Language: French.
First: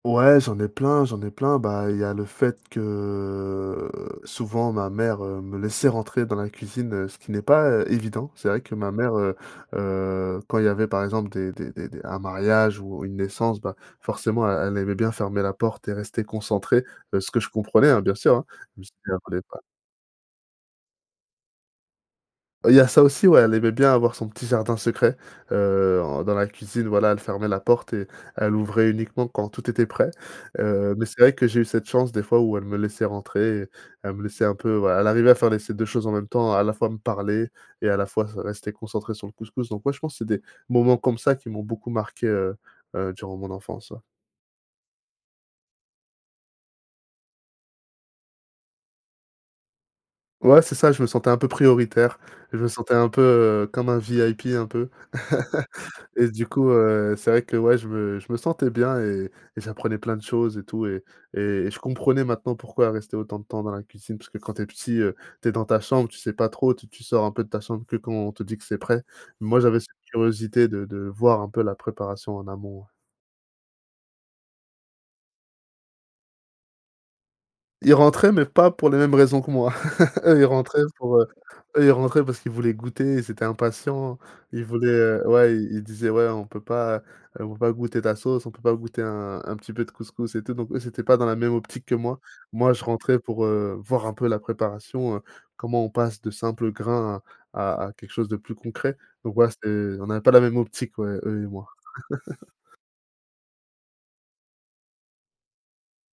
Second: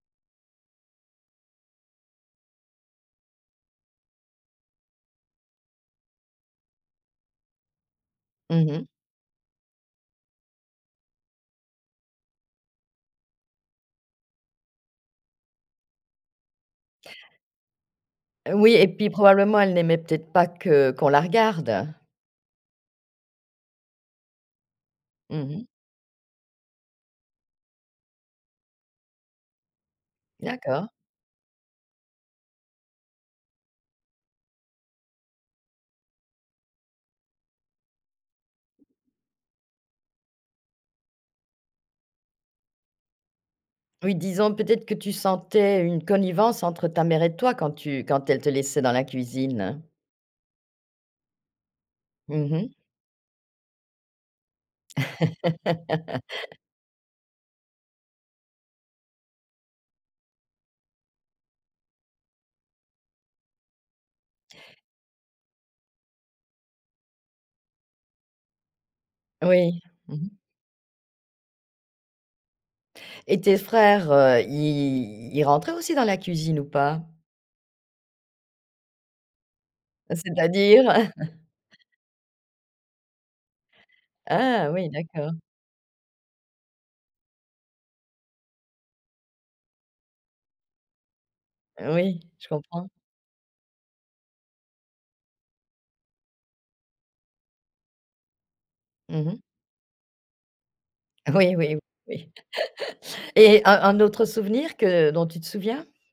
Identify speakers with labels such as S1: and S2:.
S1: Ouais, j'en ai plein, j'en ai plein. Bah, il y a le fait que, souvent ma mère, heu, me laissait rentrer dans la cuisine, heu, ce qui n'est pas é évident. C'est vrai
S2: Mmh
S1: que
S2: mh.
S1: ma mère, heu, heu, quand il y avait, par exemple, des des des des un mariage ou une naissance, bah, forcément elle, elle aimait bien fermer la porte et rester concentrée, heu, ce que je comprenais, hein, bien sûr, hein,
S2: Oui
S1: même
S2: et
S1: si
S2: puis,
S1: elle voulait
S2: probablement
S1: pas.
S2: elle n'aimait peut-être pas que qu'on la regarde.
S1: Il y a ça aussi, ouais, elle aimait bien avoir son petit jardin secret,
S2: Mmh mh.
S1: heu, en dans la cuisine, voilà, elle fermait la porte et elle ouvrait uniquement quand tout était prêt.
S2: D'accord.
S1: Heu, mais c'est vrai que j'ai eu cette chance, des fois, où elle me laissait rentrer, elle me laissait un peu, voilà, elle arrivait à faire les ces 2 choses en même temps, à la fois me parler et à la fois se rester concentrée sur le couscous. Donc ouais, je pense que c'est des moments comme ça qui m'ont beaucoup marqué, heu, heu, durant mon enfance, ouais.
S2: Oui, disons peut-être que tu sentais une connivence entre ta mère et toi quand tu quand elle te laissait dans la cuisine.
S1: Ouais, c'est ça, je me sentais un peu prioritaire,
S2: Mmh
S1: je me
S2: mh.
S1: sentais un peu comme un VIP un peu. Et du coup, heu, c'est vrai que, ouais, je me je me sentais bien et et j'apprenais plein de choses et tout et et et je comprenais maintenant pourquoi elle restait autant de temps dans la cuisine, parce que quand tu es petit, heu, tu es dans ta chambre, tu sais pas trop, tu tu sors un peu de ta chambre que quand on te dit que c'est prêt. Moi, j'avais
S2: Oui.
S1: cette
S2: Mmh mh.
S1: curiosité de de voir un peu la préparation en amont.
S2: Et tes frères, heu, ils ils rentraient aussi dans la cuisine ou pas?
S1: Ils rentraient, mais pas pour les mêmes raisons que moi. Eux, ils rentraient
S2: C'est-à-dire?
S1: pour, heu eux ils rentraient parce qu'ils voulaient goûter, ils étaient impatients, ils
S2: Ah
S1: voulaient,
S2: oui,
S1: heu
S2: d'accord.
S1: ouais, i ils disaient: «Ouais, on peut pas on peut pas goûter ta sauce? On peut pas goûter un un petit peu de couscous?», et tout donc, eux, c'était pas dans la même optique que moi.
S2: Oui je
S1: Moi je
S2: comprends.
S1: rentrais pour, heu, voir un peu la préparation, comment on passe de simples grains à à quelque chose de plus concret.
S2: Mmh
S1: Donc
S2: mh.
S1: voilà, c'était on n'avait pas la même optique, ouais, eux et
S2: Oui,
S1: moi.
S2: oui, oui, oui. Et un un autre souvenir que dont tu te souviens?